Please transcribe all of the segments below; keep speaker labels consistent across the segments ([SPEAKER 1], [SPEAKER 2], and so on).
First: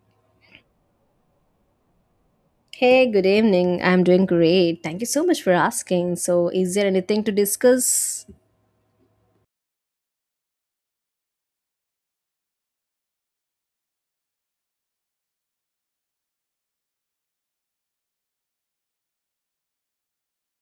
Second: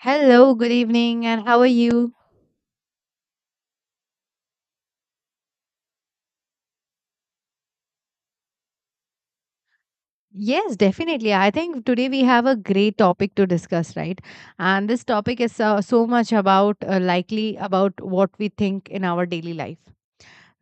[SPEAKER 1] Hello, good evening, and how are you?
[SPEAKER 2] Hey, good evening. I'm doing great. Thank you so much for asking. So, is there anything to discuss?
[SPEAKER 1] Yes, definitely. I think today we have a great topic to discuss, right? And this topic is so, so much about likely about what we think in our daily life,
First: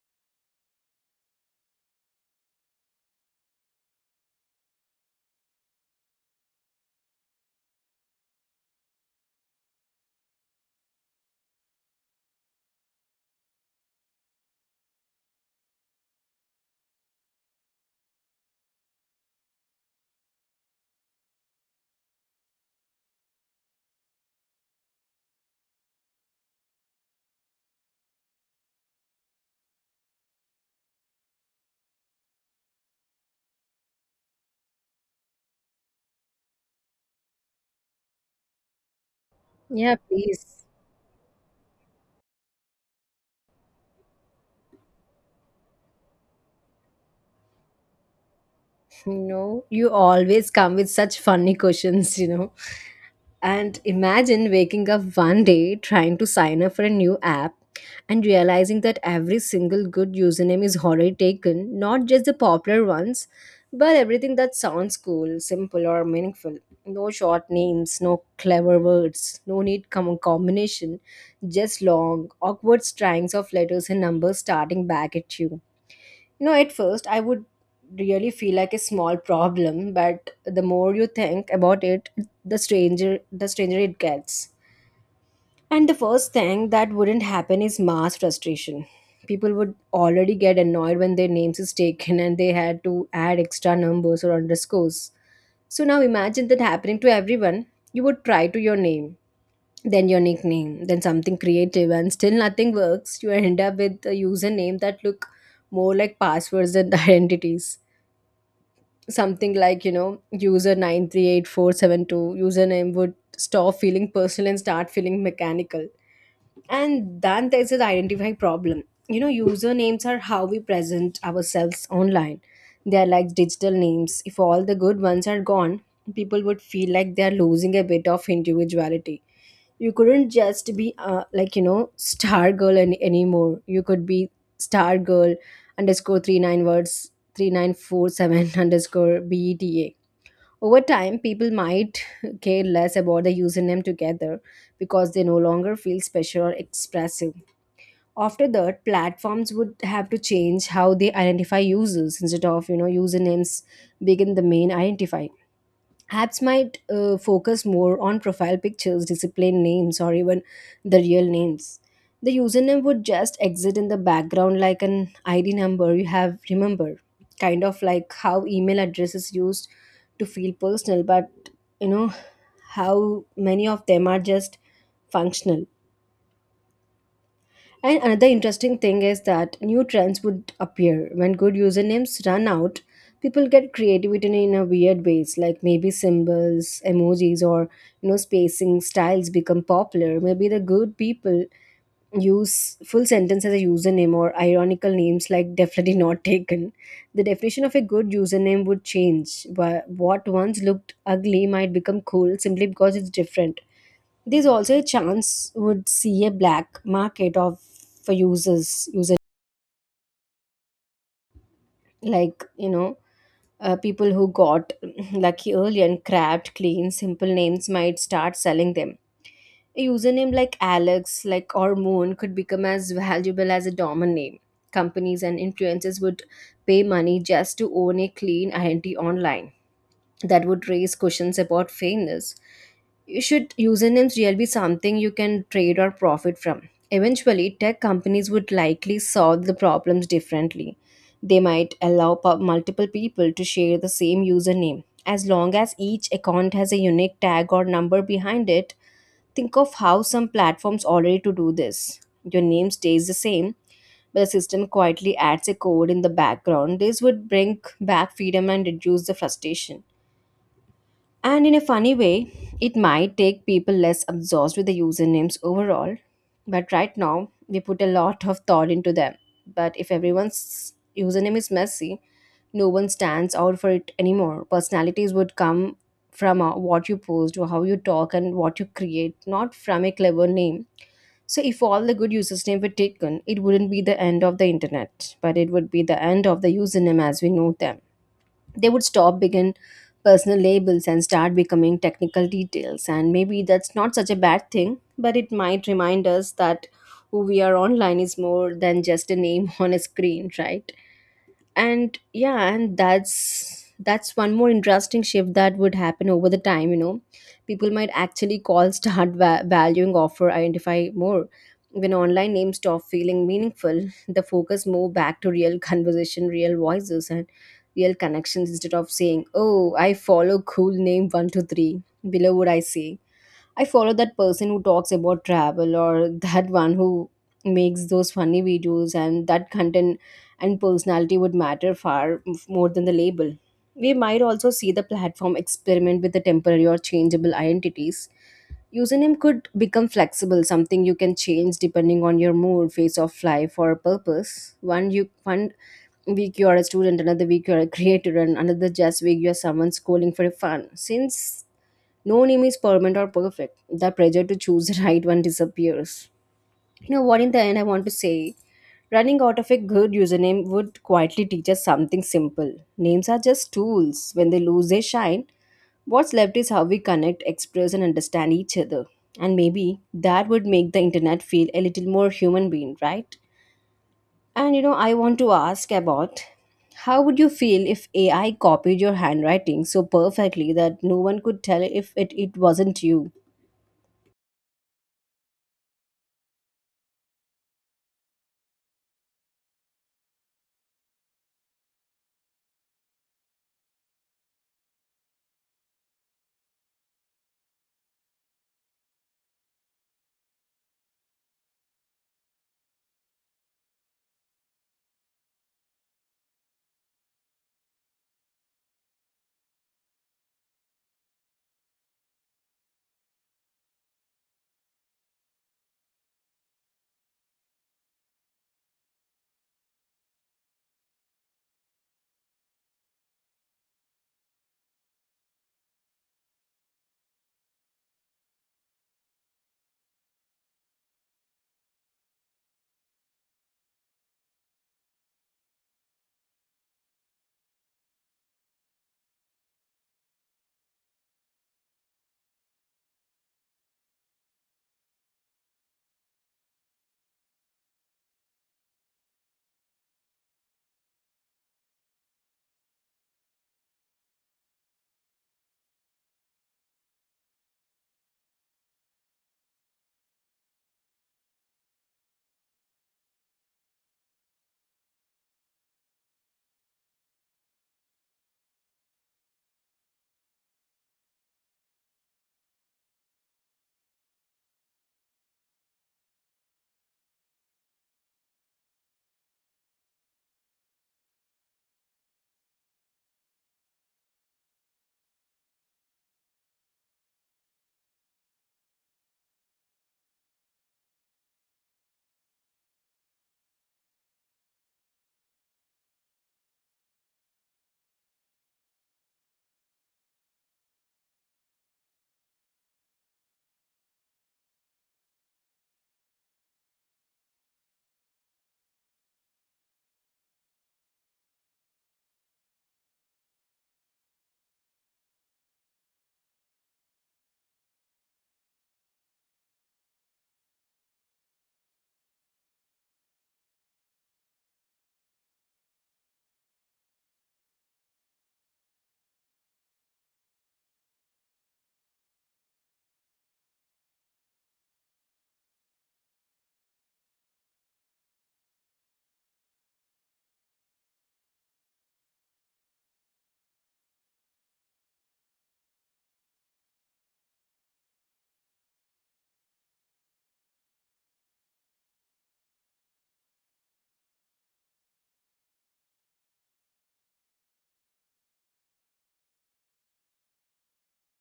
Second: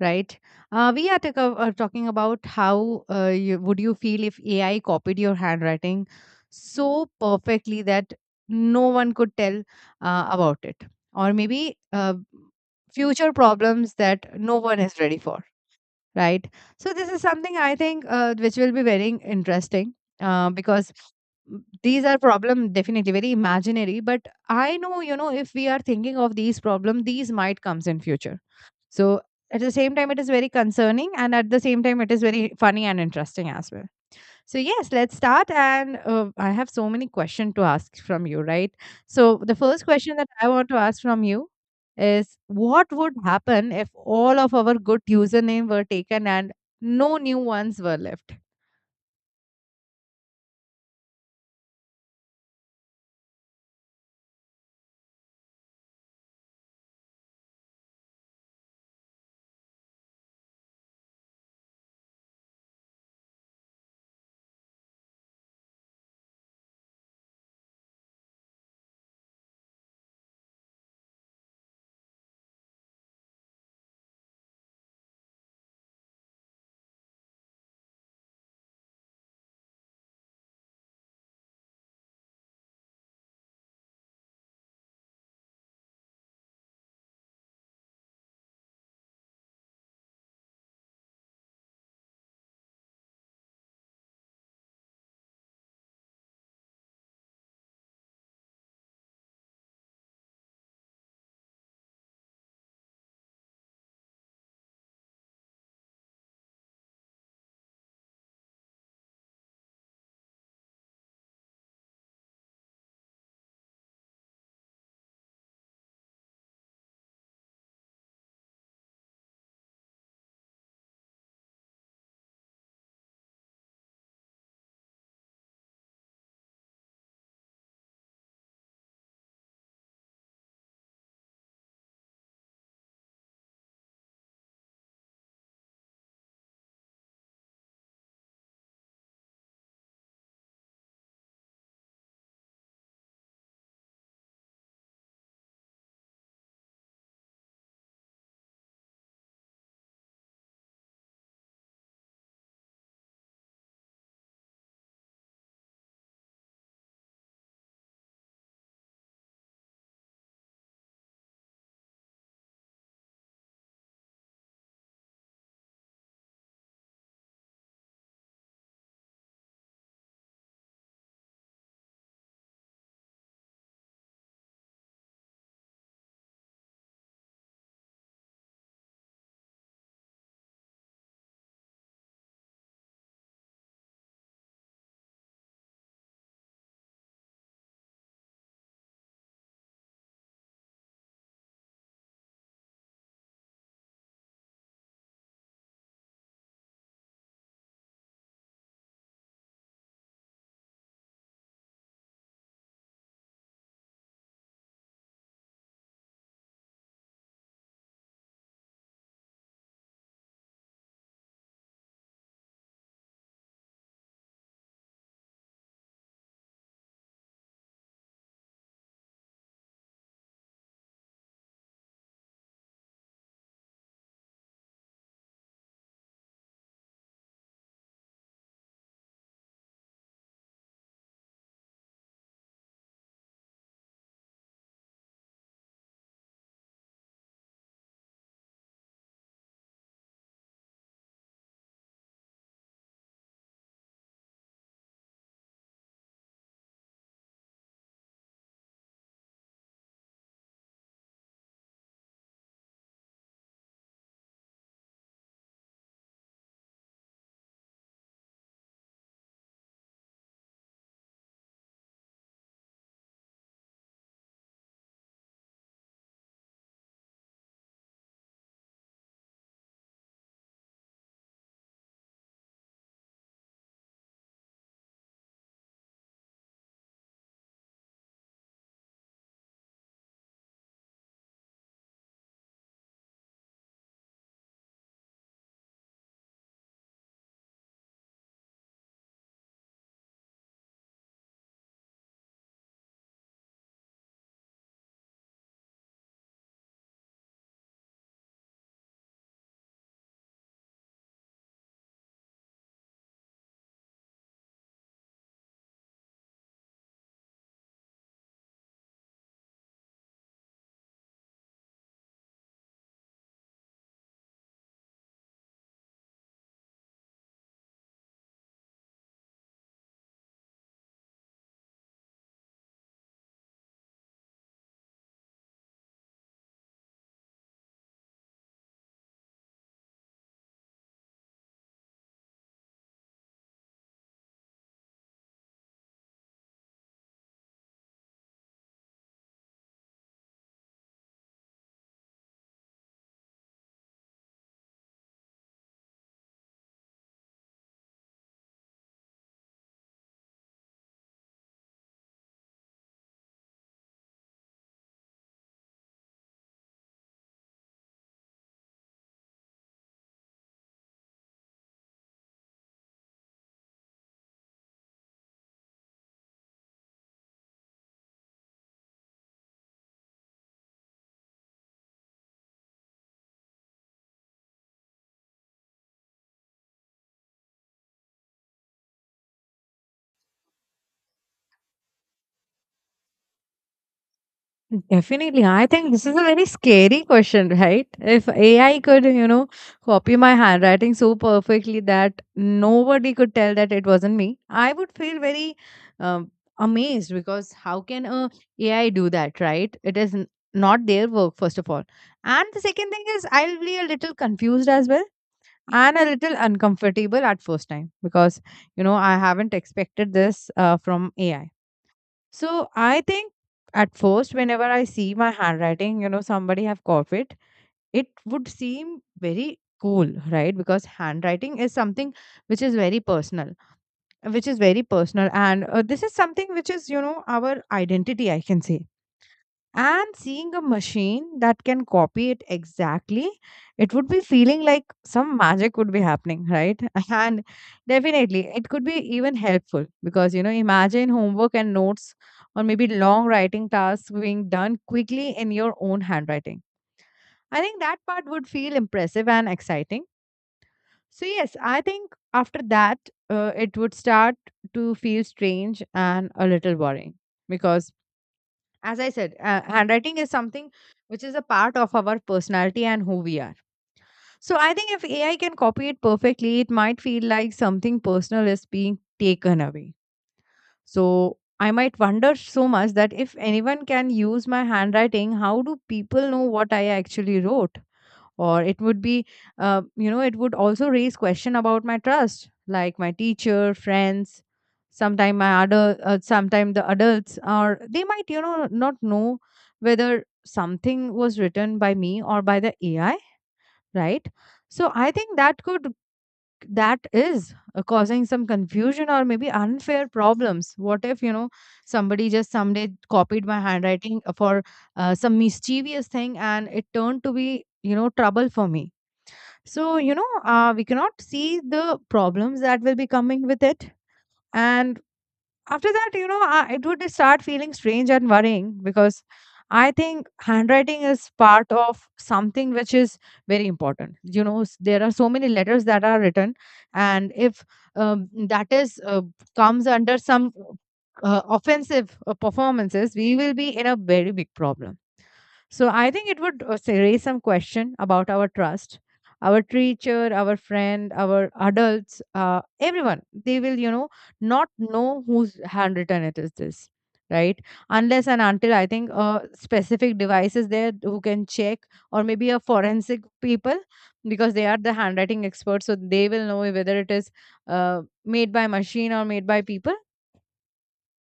[SPEAKER 1] right? We are talking about how would you feel if AI copied your handwriting so perfectly that no one could tell about it, or maybe future problems that no one is ready for, right? So this is something I think which will be very interesting because these are problem definitely very imaginary, but I know, you know, if we are thinking of these problem, these might comes in future. So at the same time it is very concerning, and at the same time it is very funny and interesting as well. So, yes, let's start. And I have so many questions to ask from you, right? So, the first
[SPEAKER 2] Yeah,
[SPEAKER 1] question that I
[SPEAKER 2] please.
[SPEAKER 1] want to ask from you is, what would happen if all of our good username were taken and no new ones were left?
[SPEAKER 2] You know, you always come with such funny questions. And imagine waking up one day trying to sign up for a new app and realizing that every single good username is already taken, not just the popular ones, but everything that sounds cool, simple, or meaningful. No short names, no clever words, no combination, just long, awkward strings of letters and numbers starting back at you. No, at first I would really feel like a small problem, but the more you think about it, the stranger it gets. And the first thing that wouldn't happen is mass frustration. People would already get annoyed when their names is taken and they had to add extra numbers or underscores. So now imagine that happening to everyone. You would try to your name, then your nickname, then something creative and still nothing works. You end up with a username that look more like passwords than identities, something like user 938472. Username would stop feeling personal and start feeling mechanical. And then there's an identify problem. Usernames are how we present ourselves online. They are like digital names. If all the good ones are gone, people would feel like they are losing a bit of individuality. You couldn't just be star anymore. You could be star girl underscore 3 9 words 3947 underscore beta. Over time people might care less about the username together because they no longer feel special or expressive. After that platforms would have to change how they identify users. Instead of usernames begin the main identifier, apps might focus more on profile pictures, discipline names, or even the real names. The username would just exit in the background like an ID number you have remembered, kind of like how email address is used to feel personal, but you know how many of them are just functional. And another interesting thing is that new trends would appear when good usernames run out. People get creativity in a weird ways, like maybe symbols, emojis, or spacing styles become popular. Maybe the good people use full sentence as a username or ironical names like definitely not taken. The definition of a good username would change. What once looked ugly might become cool simply because it's different. There's also a chance would see a black market of for users user, like people who got lucky early and crabbed clean simple names might start selling them. A username like Alex, like, or Moon could become as valuable as a domain name. Companies and influencers would pay money just to own a clean identity online. That would raise questions about fairness. You should usernames really be something you can trade or profit from. Eventually, tech companies would likely solve the problems differently. They might allow multiple people to share the same username. As long as each account has a unique tag or number behind it, think of how some platforms already to do this. Your name stays the same, but the system quietly adds a code in the background. This would bring back freedom and reduce the frustration. And in a funny way, it might take people less obsessed with the usernames overall. But right now, we put a lot of thought into them. But if everyone's username is messy, no one stands out for it anymore. Personalities would come from what you post or how you talk and what you create, not from a clever name. So if all the good usernames were taken, it wouldn't be the end of the internet, but it would be the end of the username as we know them. They would stop begin personal labels and start becoming technical details, and maybe that's not such a bad thing, but it might remind us that who we are online is more than just a name on a screen, right? And yeah, and that's one more interesting shift that would happen over the time. People might actually call start valuing offer identify more. When online names stop feeling meaningful, the focus move back to real conversation, real voices, and real connections. Instead of saying, oh, I follow cool name 123, below what I say, I follow that person who talks about travel, or that one who makes those funny videos, and that content and personality would matter far more than the label. We might also see the platform experiment with the temporary or changeable identities. Username could become flexible, something you can change depending on your mood, phase of life, or purpose. 1 week you are a student, another week you are a creator, and another just week you are someone schooling for fun. Since no name is permanent or perfect, the pressure to choose the right one disappears. You know what, in the end, I want to say running out of a good username would quietly teach us something simple. Names are just tools. When they lose their shine, what's left is how we connect, express, and understand each other. And maybe that would make the internet feel a little more human being, right? And you know, I want to ask about how would you feel if AI copied your handwriting so perfectly that no one could tell if it wasn't you?
[SPEAKER 1] Definitely. I think this is a very scary question, right? If AI could, you know, copy my handwriting so perfectly that nobody could tell that it wasn't me, I would feel very um, amazed, because how can a AI do that, right? It is not their work, first of all. And the second thing is, I'll be a little confused as well and a little uncomfortable at first time because, you know, I haven't expected this from AI. So I think at first, whenever I see my handwriting, you know, somebody have copied, it would seem very cool, right? Because handwriting is something which is very personal, which is very personal, and this is something which is, you know, our identity, I can say. And seeing a machine that can copy it exactly, it would be feeling like some magic would be happening, right? And definitely it could be even helpful, because you know, imagine homework and notes or maybe long writing tasks being done quickly in your own handwriting. I think that part would feel impressive and exciting. So yes, I think after that, it would start to feel strange and a little worrying, because as I said, handwriting is something which is a part of our personality and who we are. So I think if AI can copy it perfectly, it might feel like something personal is being taken away. So I might wonder so much that if anyone can use my handwriting, how do people know what I actually wrote? Or it would be, you know, it would also raise question about my trust, like my teacher, friends, sometime my other, sometime the adults, or they might, you know, not know whether something was written by me or by the AI, right? So I think that could, that is causing some confusion or maybe unfair problems. What if, you know, somebody just someday copied my handwriting for some mischievous thing, and it turned to be, you know, trouble for me? So you know, we cannot see the problems that will be coming with it. And after that, you know, I, it would start feeling strange and worrying, because I think handwriting is part of something which is very important. You know, there are so many letters that are written, and if that is comes under some offensive performances, we will be in a very big problem. So I think it would raise some question about our trust. Our teacher, our friend, our adults, everyone, they will, you know, not know whose handwritten it is this, right? Unless and until I think specific devices there who can check, or maybe a forensic people, because they are the handwriting experts, so they will know whether it is made by machine or made by people.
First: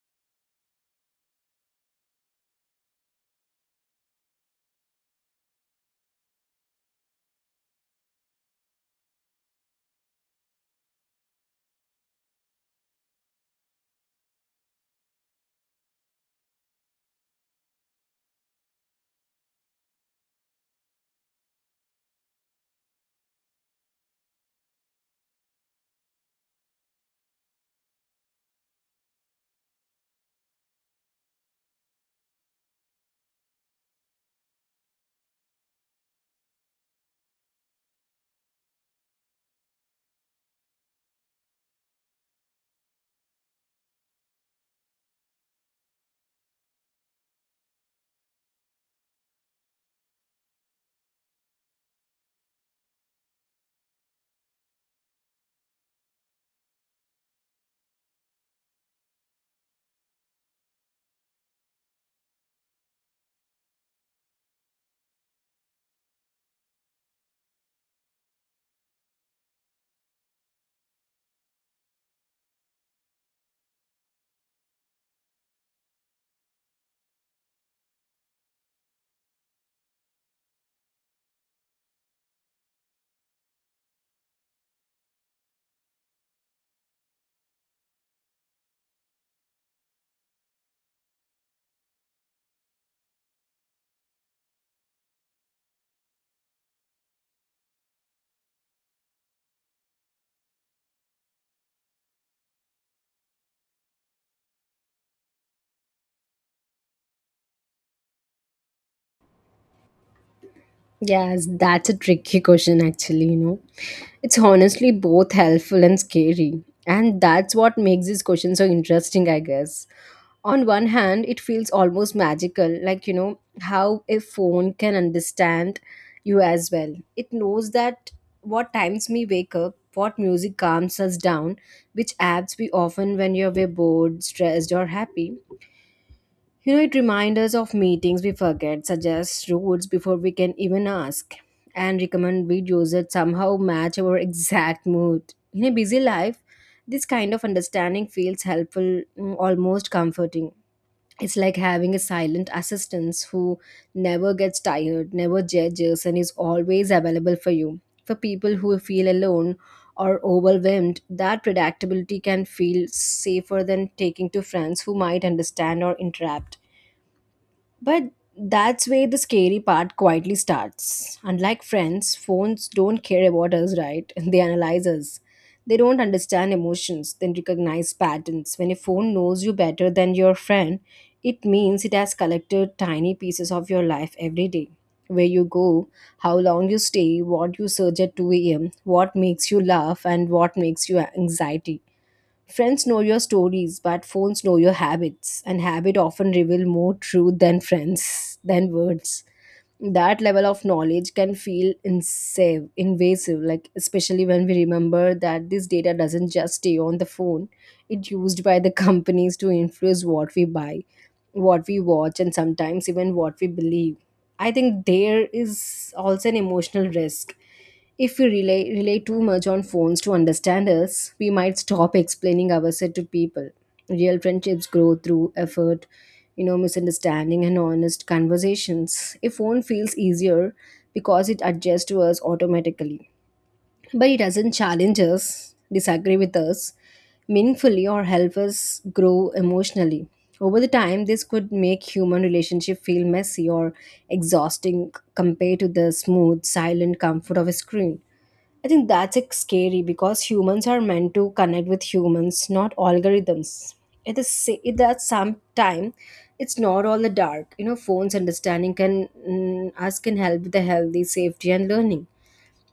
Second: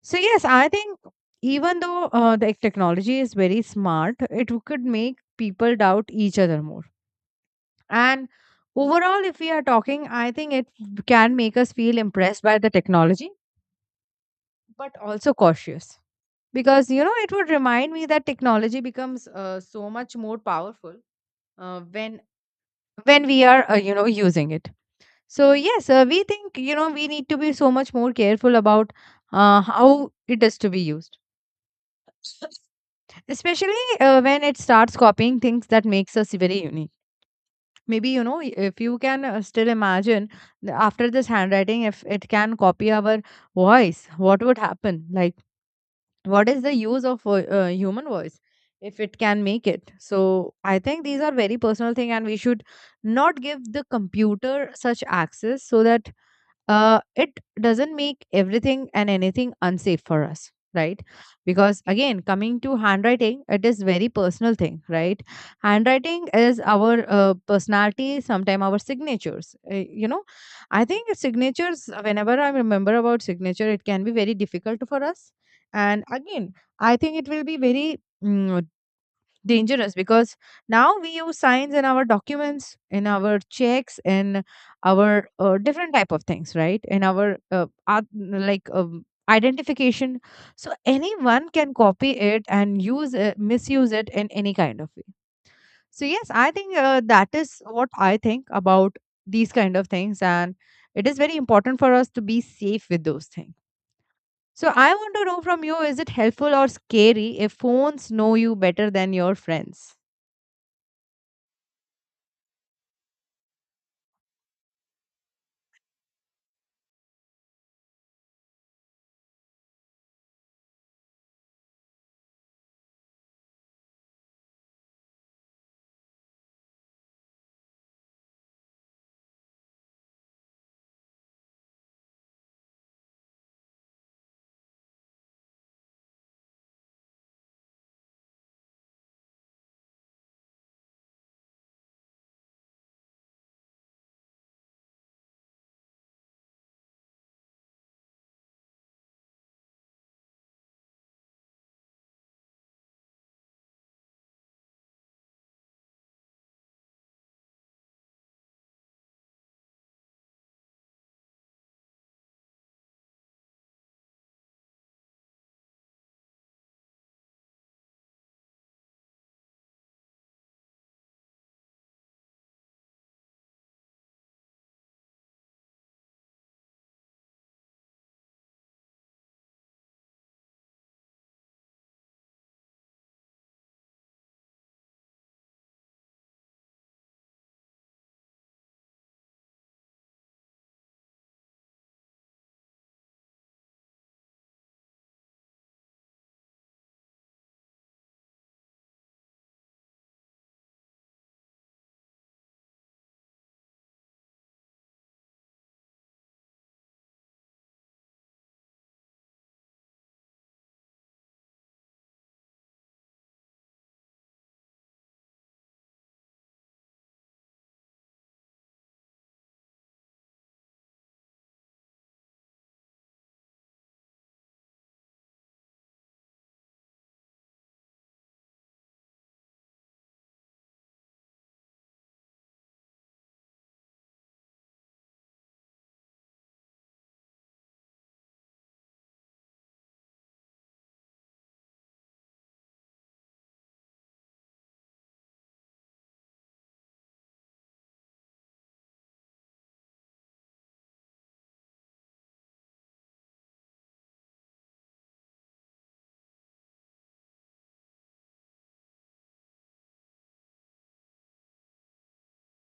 [SPEAKER 1] So yes, I think even though the technology is very smart, it could make people doubt each other more. And overall, if we are talking, I think it can make us feel impressed by the technology, but also cautious, because you know, it would remind me that technology becomes so much more powerful when we are, you know, using it. So yes, we think, you know, we need to be so much more careful about how it is to be used, especially when it starts copying things that makes us very unique. Maybe, you know, if you can still imagine, after this handwriting, if it can copy our voice, what would happen? Like, what is the use of human voice if it can make it? So I think these are very personal thing, and we should not give the computer such access, so that it doesn't make everything and anything unsafe for us, right? Because again, coming to handwriting, it is very personal thing, right? Handwriting is our personality. Sometimes our signatures, you know, I think signatures, whenever I remember about signature, it can be very difficult for us. And again, I think it will be very dangerous, because now we use science in our documents, in our checks, in our different type of things, right? In our like identification, so anyone can copy it and use it, misuse it in any kind of way. So yes, I think that is what I think about these kind of things, and it is very important for us to be safe with those things. So I want to know from you, is it helpful or scary if phones know you better than your friends?
[SPEAKER 2] Yes, that's a tricky question, actually. You know, it's honestly both helpful and scary. And that's what makes this question so interesting, I guess. On one hand, it feels almost magical, like, you know, how a phone can understand you as well. It knows that what times we wake up, what music calms us down, which apps we often when you're bored, stressed, or happy. You know, it reminds us of meetings we forget, suggests routes before we can even ask, and recommend videos that somehow match our exact mood. In a busy life, this kind of understanding feels helpful, mm, almost comforting. It's like having a silent assistant who never gets tired, never judges, and is always available for you. For people who feel alone or overwhelmed, that predictability can feel safer than taking to friends who might understand or interrupt. But that's where the scary part quietly starts. Unlike friends, phones don't care about us, right? They analyze us. They don't understand emotions, then recognize patterns. When a phone knows you better than your friend, it means it has collected tiny pieces of your life every day. Where you go, how long you stay, what you search at 2 a.m., what makes you laugh, and what makes you anxiety. Friends know your stories, but phones know your habits, and habit often reveal more truth than friends than words. That level of knowledge can feel invasive, like especially when we remember that this data doesn't just stay on the phone. It's used by the companies to influence what we buy, what we watch, and sometimes even what we believe. I think there is also an emotional risk. If we rely too much on phones to understand us, we might stop explaining ourselves to people. Real friendships grow through effort, you know, misunderstanding and honest conversations. A phone feels easier because it adjusts to us automatically, but it doesn't challenge us, disagree with us meaningfully, or help us grow emotionally. Over the time, this could make human relationship feel messy or exhausting compared to the smooth, silent comfort of a screen. I think that's scary because humans are meant to connect with humans, not algorithms. It that sometime it's not all the dark. You know, phones understanding can mm, us can help with the healthy safety and learning.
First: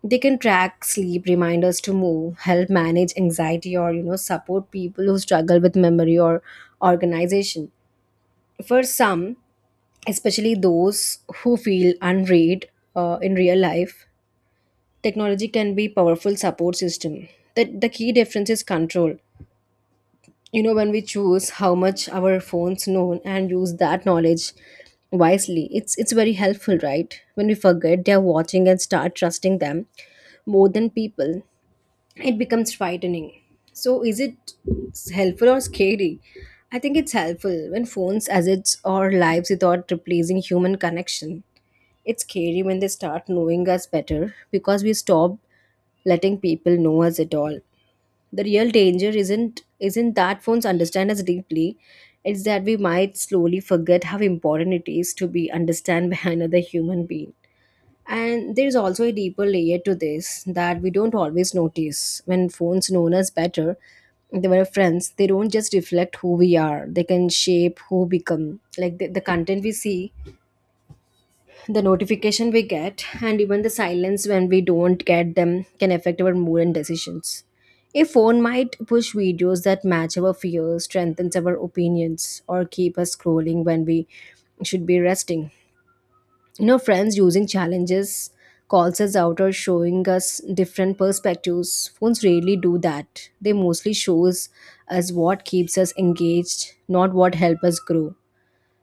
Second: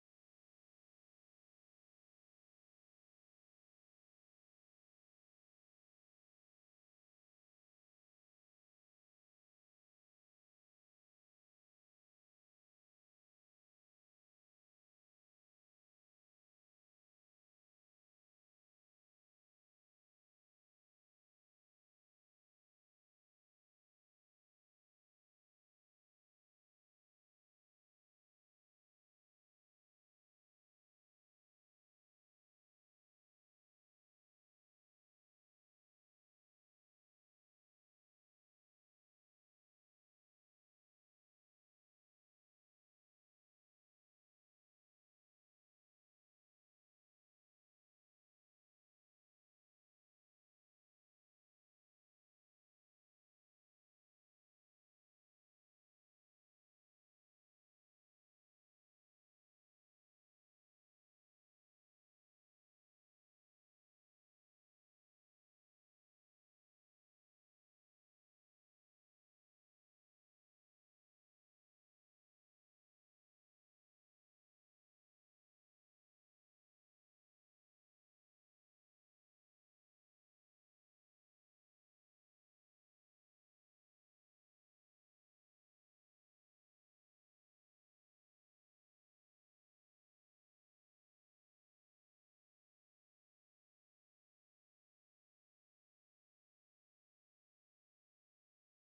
[SPEAKER 2] They can track sleep, remind us to move, help manage anxiety, or you know support people who struggle with memory or organization. For some, especially those who feel unread in real life, technology can be powerful support system. That the key difference is control. You know, when we choose how much our phones know and use that knowledge wisely, it's very helpful, right? When we forget they're watching and start trusting them more than people, it becomes frightening. So is it helpful or scary? I think it's helpful when phones assets our lives without replacing human connection. It's scary when they start knowing us better because we stop letting people know us at all. The real danger isn't that phones understand us deeply, it's that we might slowly forget how important it is to be understand by another human being. And there is also a deeper layer to this that we don't always notice. When phones know us better, they were friends, they don't just reflect who we are. They can shape who become. Like the content we see, the notification we get, and even the silence when we don't get them can affect our mood and decisions. A phone might push videos that match our fears, strengthens our opinions, or keep us scrolling when we should be resting. Friends using challenges calls us out or showing us different perspectives. Phones rarely do that. They mostly shows us what keeps us engaged, not what help us grow.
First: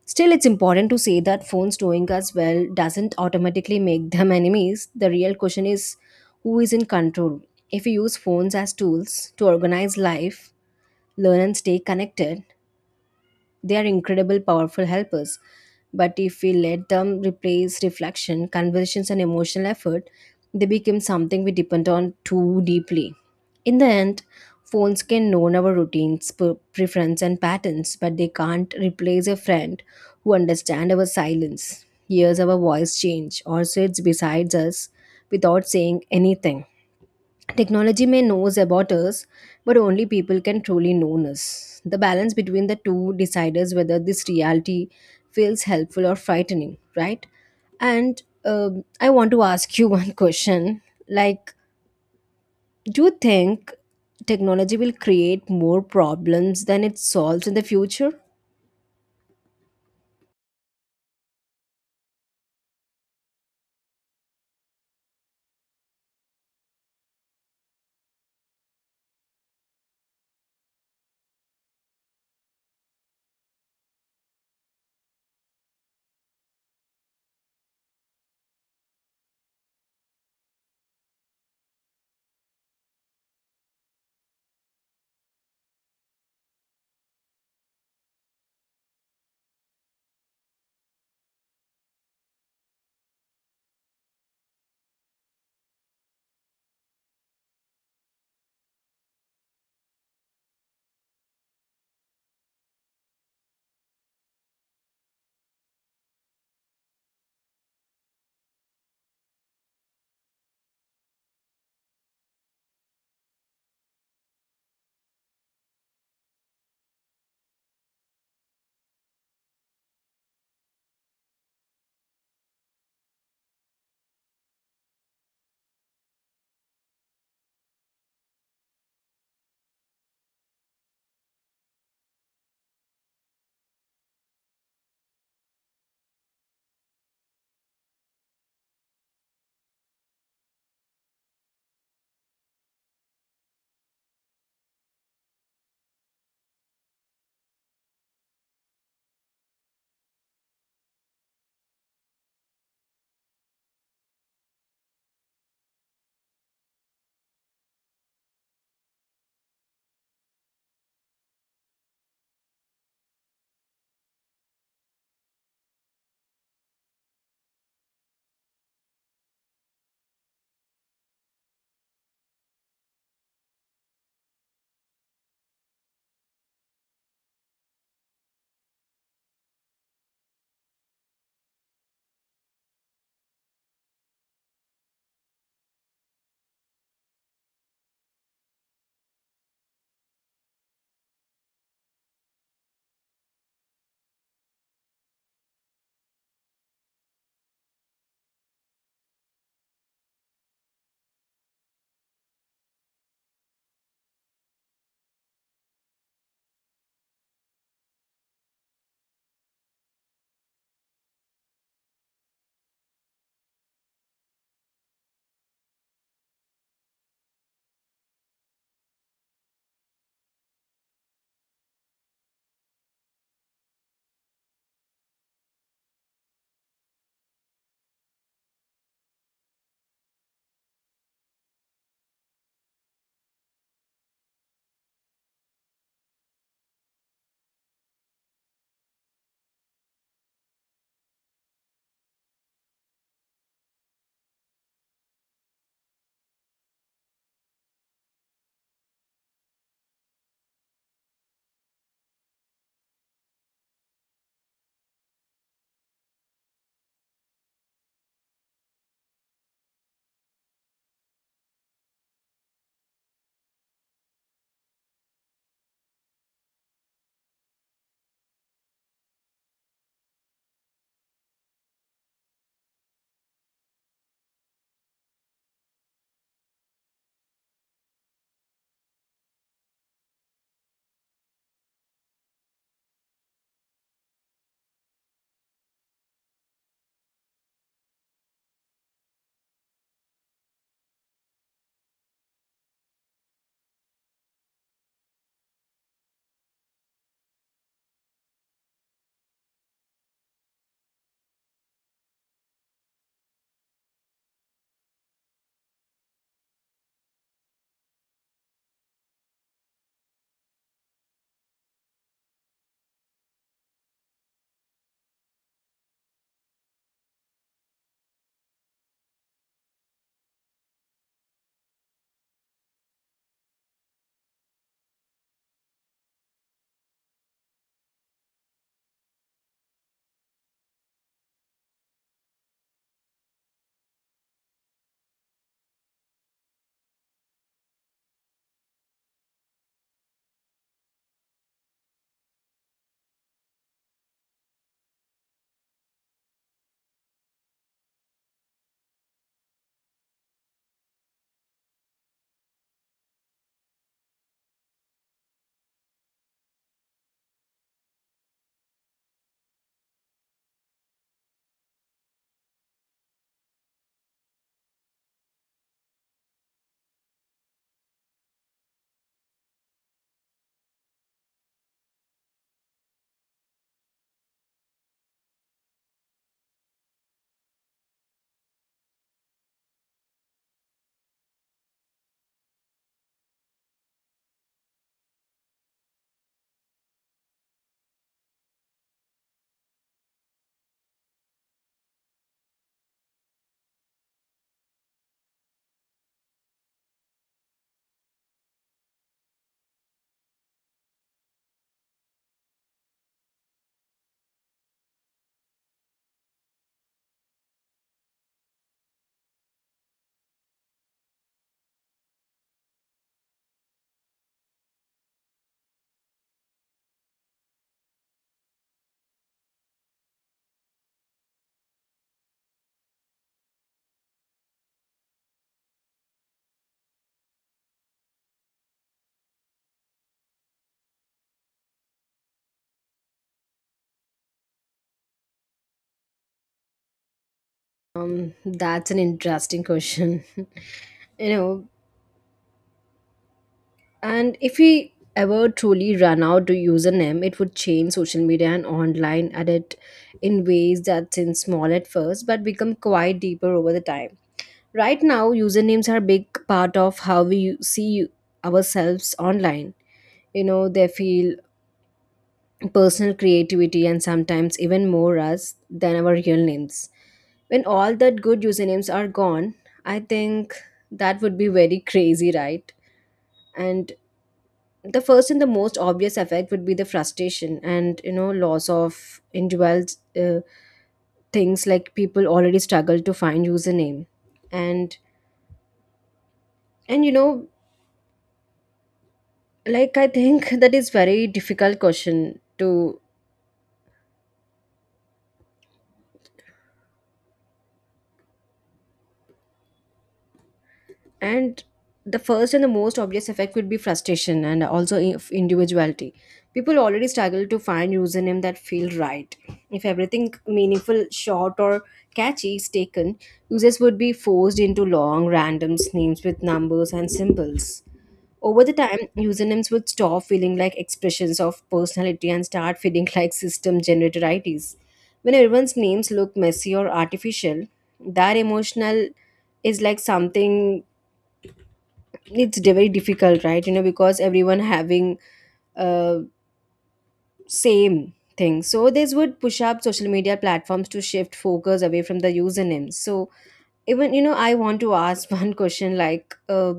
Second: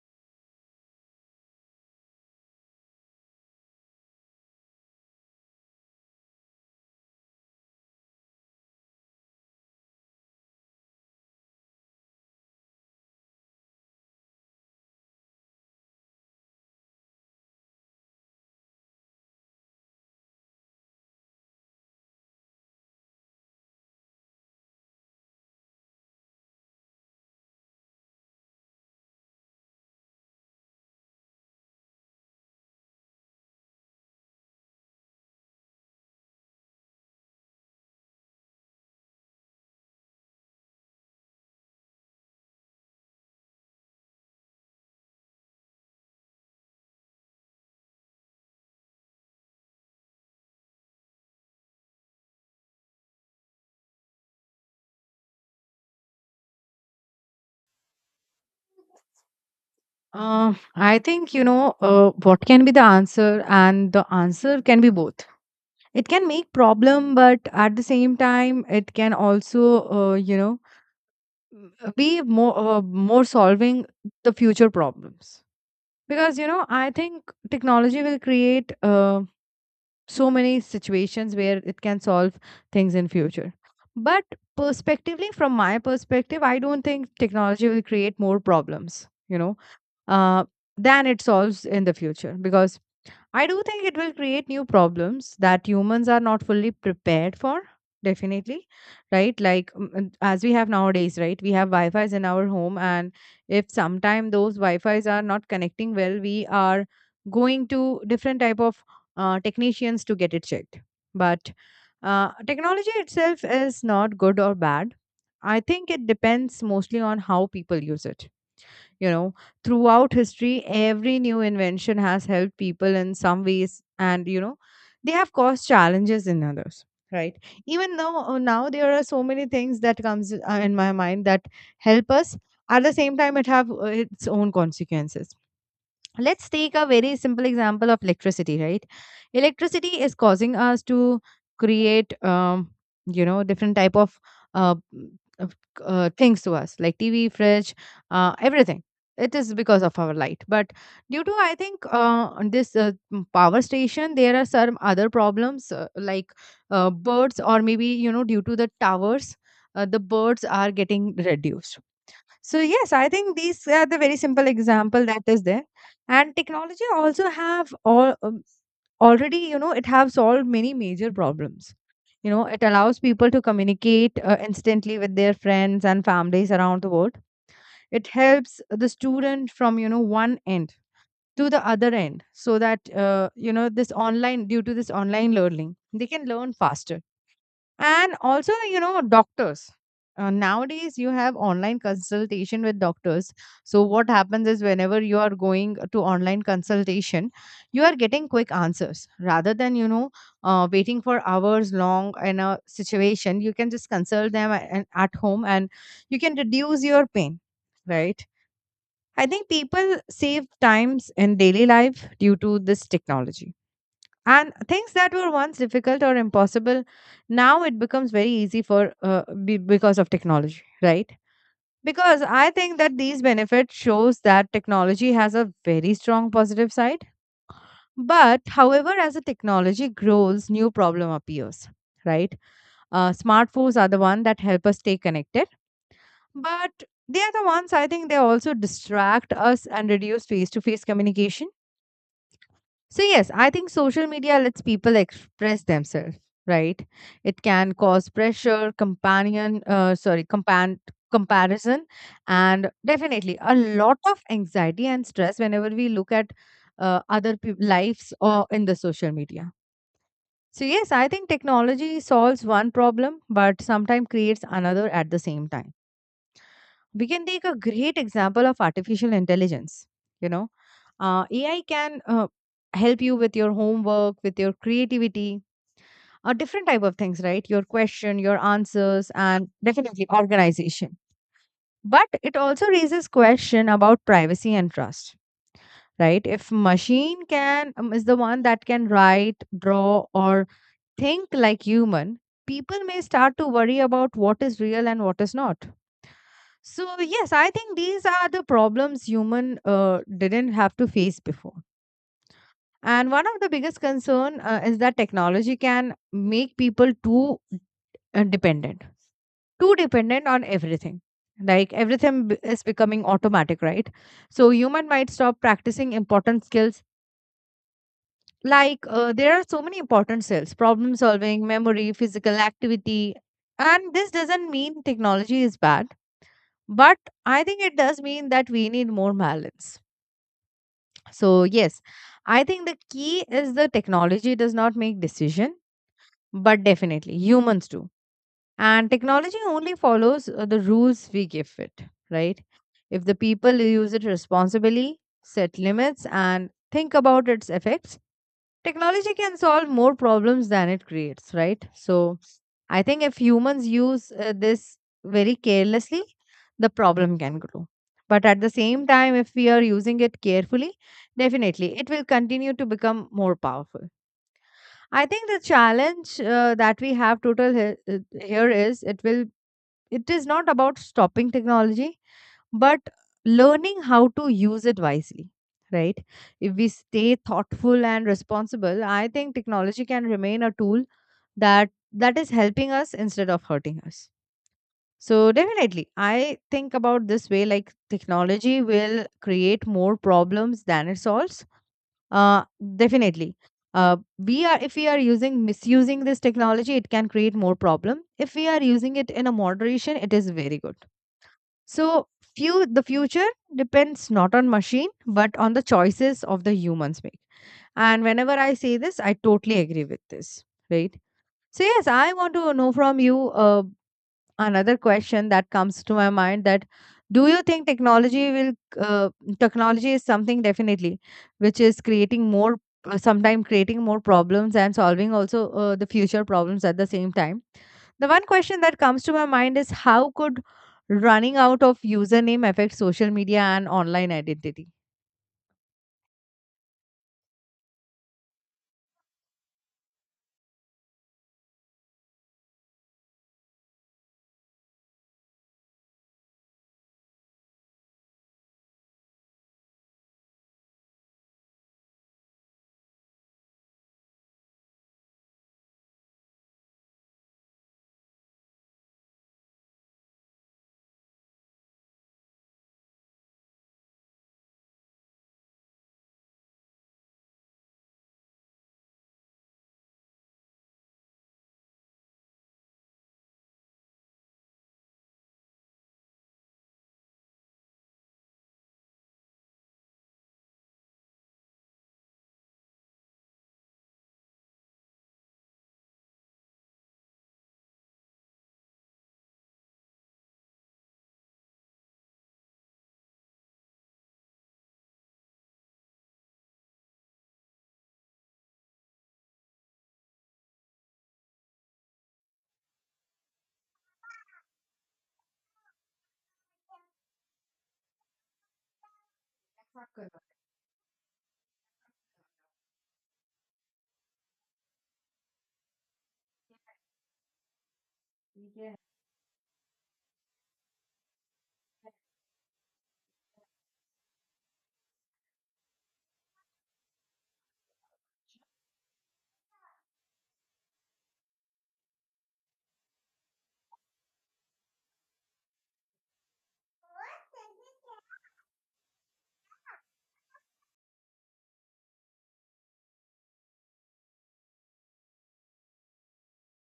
[SPEAKER 2] Still, it's important to say that phones knowing us well doesn't automatically make them enemies. The real question is, who is in control? If we use phones as tools to organize life, learn, and stay connected, they are incredible, powerful helpers. But if we let them replace reflection, conversations, and emotional effort, they become something we depend on too deeply. In the end, phones can know our routines, preference, and patterns, but they can't replace a friend who understands our silence, hears our voice change, or sits beside us without saying anything. Technology may knows about us, but only people can truly know us. The balance between the two decides whether this reality feels helpful or frightening, right? And I want to ask you one question. Like, do you think technology will create more problems than it solves in the future?
[SPEAKER 1] I think, you know, what can be the answer, and the answer can be both. It can make problem, but at the same time, it can also, you know, be more more solving the future problems, because you know, I think technology will create, so many situations where it can solve things in future. But perspectively, from my perspective, I don't think technology will create more problems, you know, uh, than it solves in the future, because I do think it will create new problems that humans are not fully prepared for. Definitely, right? Like and as we have nowadays, right? We have Wi Fi's in our home, and if sometime those Wi Fi's are not connecting well, we are going to different type of technicians to get it checked. But technology itself is not good or bad. I think it depends mostly on how people use it. You know, throughout history, every new invention has helped people in some ways, and you know, they have caused challenges in others. Right. Even though now there are so many things that comes in my mind that help us. At the same time, it have its own consequences. Let's take a very simple example of electricity, right? Electricity is causing us to create you know, different type of uh, of, things to us, like tv, fridge, everything. It is because of our light, but due to, I think, this power station, there are some other problems, like birds, or maybe you know, due to the towers, the birds are getting reduced. So yes, I think these are the very simple example that is there. And technology also have all, already, you know, it have solved many major problems. You know, it allows people to communicate instantly with their friends and families around the world. It helps the student from, you know, one end to the other end, so that, you know, this online, due to this online learning, they can learn faster. And also, you know, doctors, nowadays you have online consultation with doctors. So what happens is, whenever you are going to online consultation, you are getting quick answers, rather than, you know, waiting for hours long in a situation. You can just consult them and at home, and you can reduce your pain, right? I think people save times in daily life due to this technology, and things that were once difficult or impossible now it becomes very easy for, because of technology, right? Because I think that these benefits shows that technology has a very strong positive side. But however, as the technology grows, new problem appears, right? Smartphones are the one that help us stay connected, but they are the ones, I think they also distract us and reduce face to face communication. So, yes, I think social media lets people express themselves, right? It can cause pressure, comparison, and definitely a lot of anxiety and stress whenever we look at other peop lives or in the social media. So, yes, I think technology solves one problem, but sometimes creates another at the same time. We can take a great example of artificial intelligence. you know AI can help you with your homework, with your creativity, a different type of things, right? Your question, your answers, and definitely organization. But it also raises question about privacy and trust, right? If machine can is the one that can write, draw or think like human, people may start to worry about what is real and what is not. So, yes, I think these are the problems human didn't have to face before. And one of the biggest concern is that technology can make people too uh, dependent, too dependent on everything. Like everything is becoming automatic, right? So human might stop practicing important skills. There are so many important skills: problem solving, memory, physical activity. And this doesn't mean technology is bad, but I think it does mean that we need more balance. So yes, I think the key is the technology does not make decision, but definitely humans do. And technology only follows the rules we give it, right? If the people use it responsibly, set limits and think about its effects, technology can solve more problems than it creates, right? So I think if humans use this very carelessly, the problem can grow. But at the same time, if we are using it carefully, definitely it will continue to become more powerful. I think the challenge that we have total he- here is it is not about stopping technology, but learning how to use it wisely, right? If we stay thoughtful and responsible, I think technology can remain a tool that is helping us instead of hurting us. So definitely I think about this way, like technology will create more problems than it solves. uh Definitely. We are, if we are using, misusing this technology, it can create more problem. If we are using it in a moderation, it is very good. So few the future depends not on machine but on the choices of the humans make. And whenever I say this, I totally agree with this, right? So yes, I want to know from you. Another question that comes to my mind that do you think technology will uh, technology is something definitely which is creating more, sometime creating more problems and solving also the future problems at the same time. The one question that comes to my mind is, how could running out of username affect social media and online identity?
[SPEAKER 2] That's an interesting question. you know, And if we ever truly run out to username, it would change social media and online edit in ways that seem small at first but become quite deeper over the time. Right now, usernames are a big part of how we see ourselves online. They feel personal creativity and sometimes even more us than our real names. When all that good usernames are gone, I think that would be very crazy, right? And the first and the most obvious effect would be the frustration and loss of individual uh, things. Like, people already struggle to find username, and and like I think that is very difficult question to. And the first and the most obvious effect would be frustration and also if individuality. People already struggle to find username that feel right. If everything meaningful short or catchy is taken, users would be forced into long random names with numbers and symbols. Over the time, usernames would stop feeling like expressions of personality and start feeling like system generated ids. When everyone's names look messy or artificial, that emotional is like something. It's very difficult, right? Because everyone having uh same thing. So this would push up social media platforms to shift focus away from the usernames. So, even I want to ask one question. Like,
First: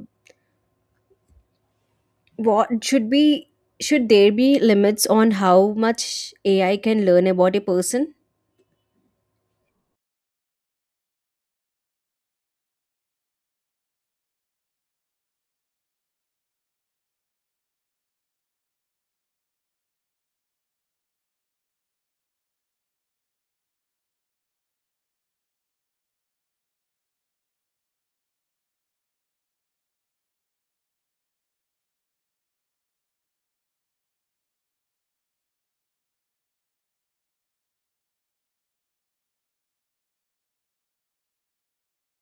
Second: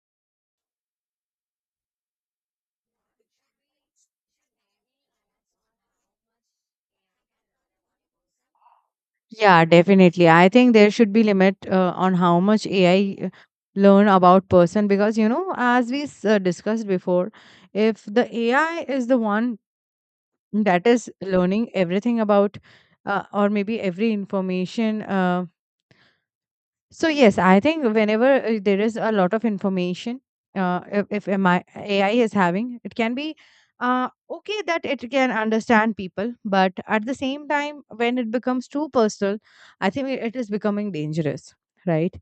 [SPEAKER 2] what should be should there be limits on how much AI can learn about a person?
[SPEAKER 1] Yeah, definitely. I think there should be limit on how much AI learn about person, because you know, as we discussed before, if the AI is the one that is learning everything about, or maybe every information, so yes, I think whenever there is a lot of information, if MI AI is having, it can be okay that it can understand people, but at the same time, when it becomes too personal, I think it is becoming dangerous. Right?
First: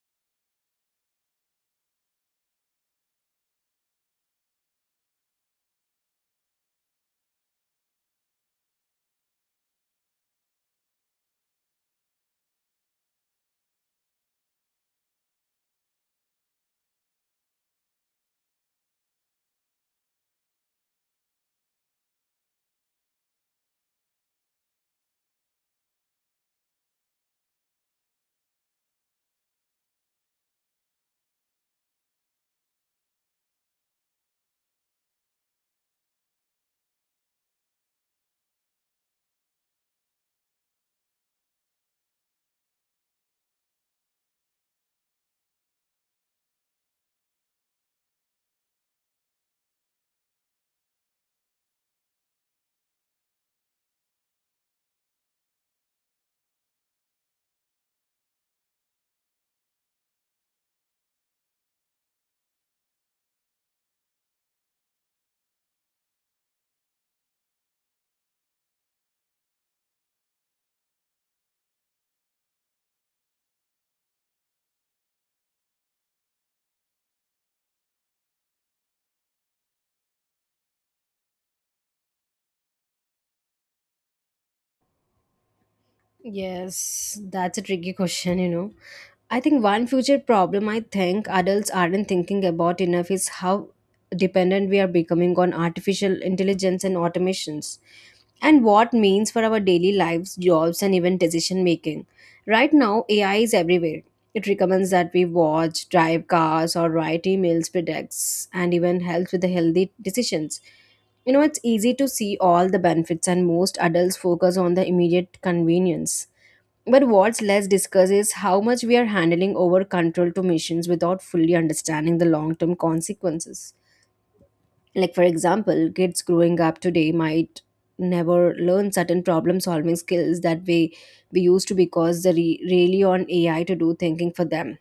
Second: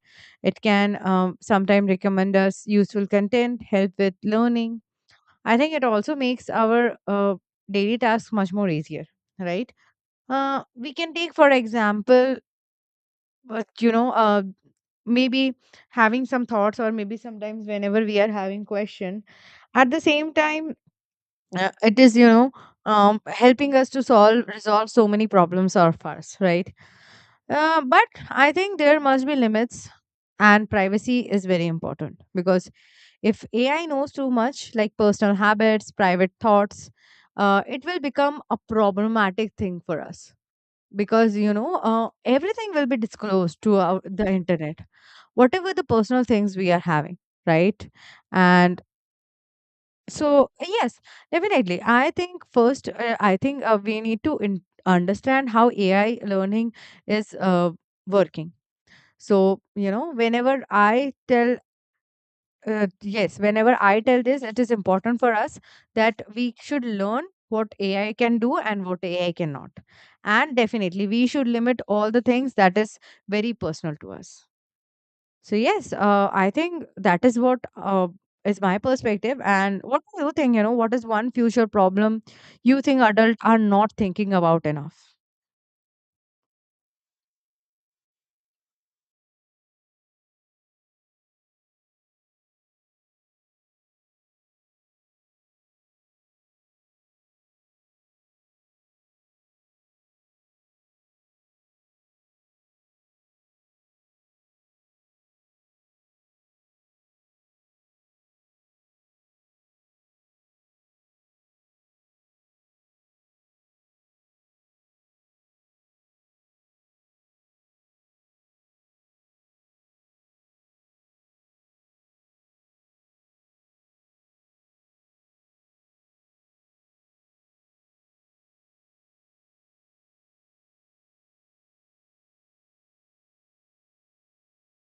[SPEAKER 1] It can sometimes recommend us useful content, help with learning. I think it also makes our daily tasks much more easier. Right? We can take for example, but you know, maybe having some thoughts, or maybe sometimes whenever we are having question at the same time, it is, you know, helping us to solve, resolve so many problems of ours, right? But I think there must be limits, and privacy is very important, because if AI knows too much, like personal habits, private thoughts, it will become a problematic thing for us, because you know, everything will be disclosed to our, the internet, whatever the personal things we are having, right? And so yes, definitely I think first, I think we need to understand how AI learning is, working. So you know, whenever whenever I tell this, it is important for us that we should learn what AI can do and what AI cannot. And definitely, we should limit all the things that is very personal to us. So, yes, I think that is what is my perspective. And what do you think? You know, what is one future problem you think adults are not thinking about enough?
[SPEAKER 2] Yes, that's a tricky question. I think one future problem I think adults aren't thinking about enough is how dependent we are becoming on artificial intelligence and automations, and what means for our daily lives, jobs, and even decision making. Right now, AI is everywhere. It recommends that we watch, drive cars or write emails, predicts and even helps with the healthy decisions. It's easy to see all the benefits, and most adults focus on the immediate convenience. But what's less discussed is how much we are handling over control to machines without fully understanding the long term consequences. Like, for example, kids growing up today might never learn certain problem solving skills that we used to because they really on AI to do thinking for them.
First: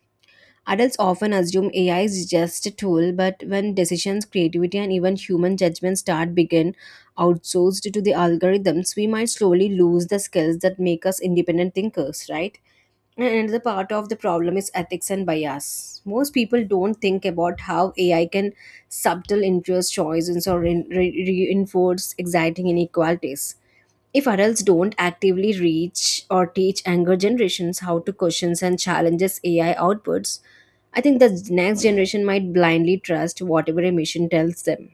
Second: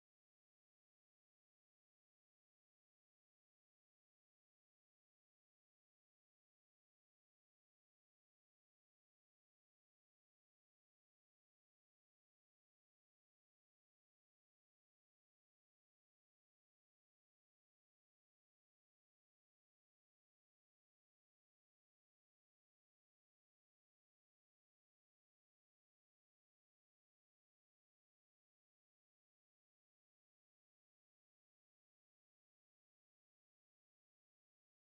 [SPEAKER 2] Adults often assume AI is just a tool, but when decisions, creativity, and even human judgment start begin outsourced to the algorithms, we might slowly lose the skills that make us independent thinkers, right? And another part of the problem is ethics and bias. Most people don't think about how AI can subtle influence choices or reinforce exciting inequalities. If adults don't actively reach or teach younger generations how to question and challenges AI outputs, I think the next generation might blindly trust whatever a machine tells them.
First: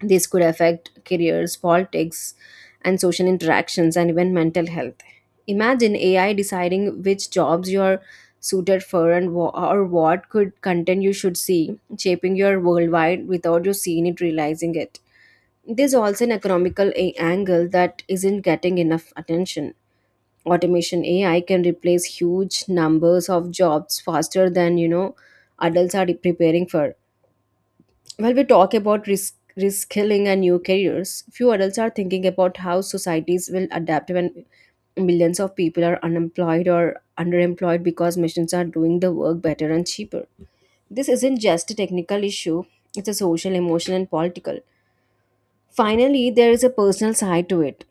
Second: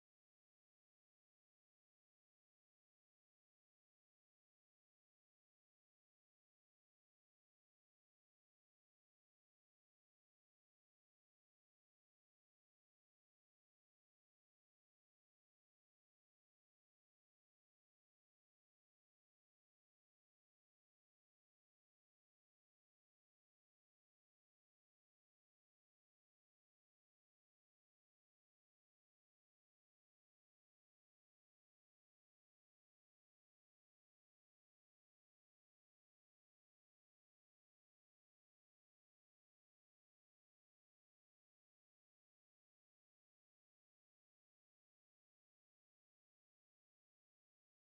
[SPEAKER 2] This could affect careers, politics, and social interactions, and even mental health. Imagine AI deciding which jobs you're suited for and or what could content you should see, shaping your worldwide without you seeing it, realizing it. There's also an economical angle that isn't getting enough attention. Automation AI can replace huge numbers of jobs faster than adults are preparing for. While we talk about risk reskilling and new careers, few adults are thinking about how societies will adapt when millions of people are unemployed or underemployed because machines are doing the work better and cheaper. This isn't just a technical issue; it's a social, emotional, and political. Finally, there is a personal side to it.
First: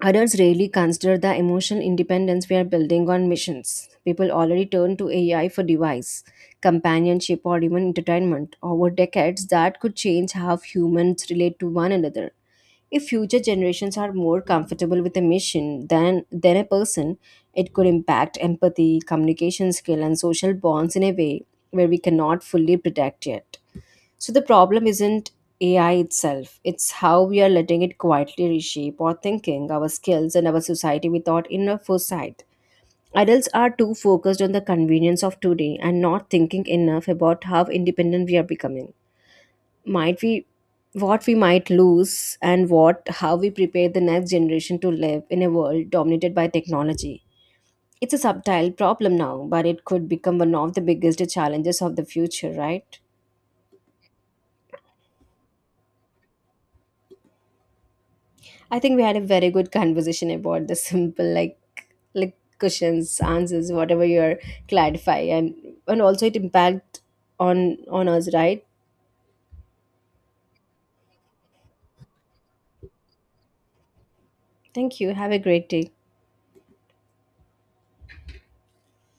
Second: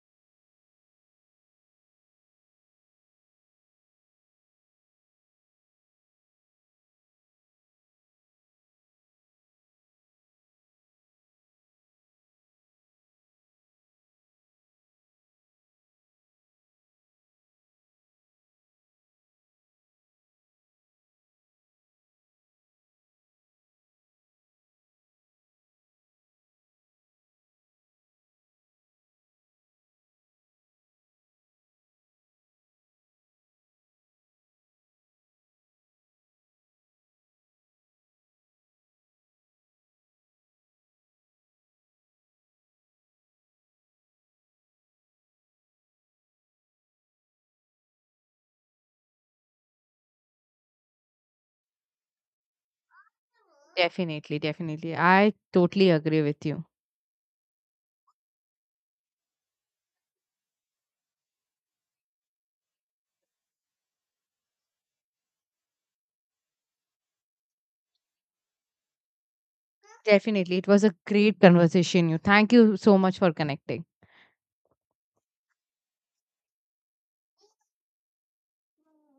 [SPEAKER 2] Others rarely consider the emotional independence we are building on missions. People already turn to AI for device, companionship, or even entertainment. Over decades, that could change how humans relate to one another. If future generations are more comfortable with a mission than a person, it could impact empathy, communication skill, and social bonds in a way where we cannot fully predict yet. So the problem isn't AI itself, it's how we are letting it quietly reshape our thinking, our skills, and our society without enough foresight. Adults are too focused on the convenience of today and not thinking enough about how independent we are becoming. Might we What we might lose, and what how we prepare the next generation to live in a world dominated by technology. It's a subtle problem now, but it could become one of the biggest challenges of the future, right?
[SPEAKER 1] Definitely, definitely. I totally agree with you.
[SPEAKER 2] I think we had a very good conversation about the simple, like, questions, answers, whatever you're clarify, and also it impact on us, right?
[SPEAKER 1] Definitely. It was a great conversation. You. Thank you so much for connecting.
[SPEAKER 2] Thank you. Have a great day.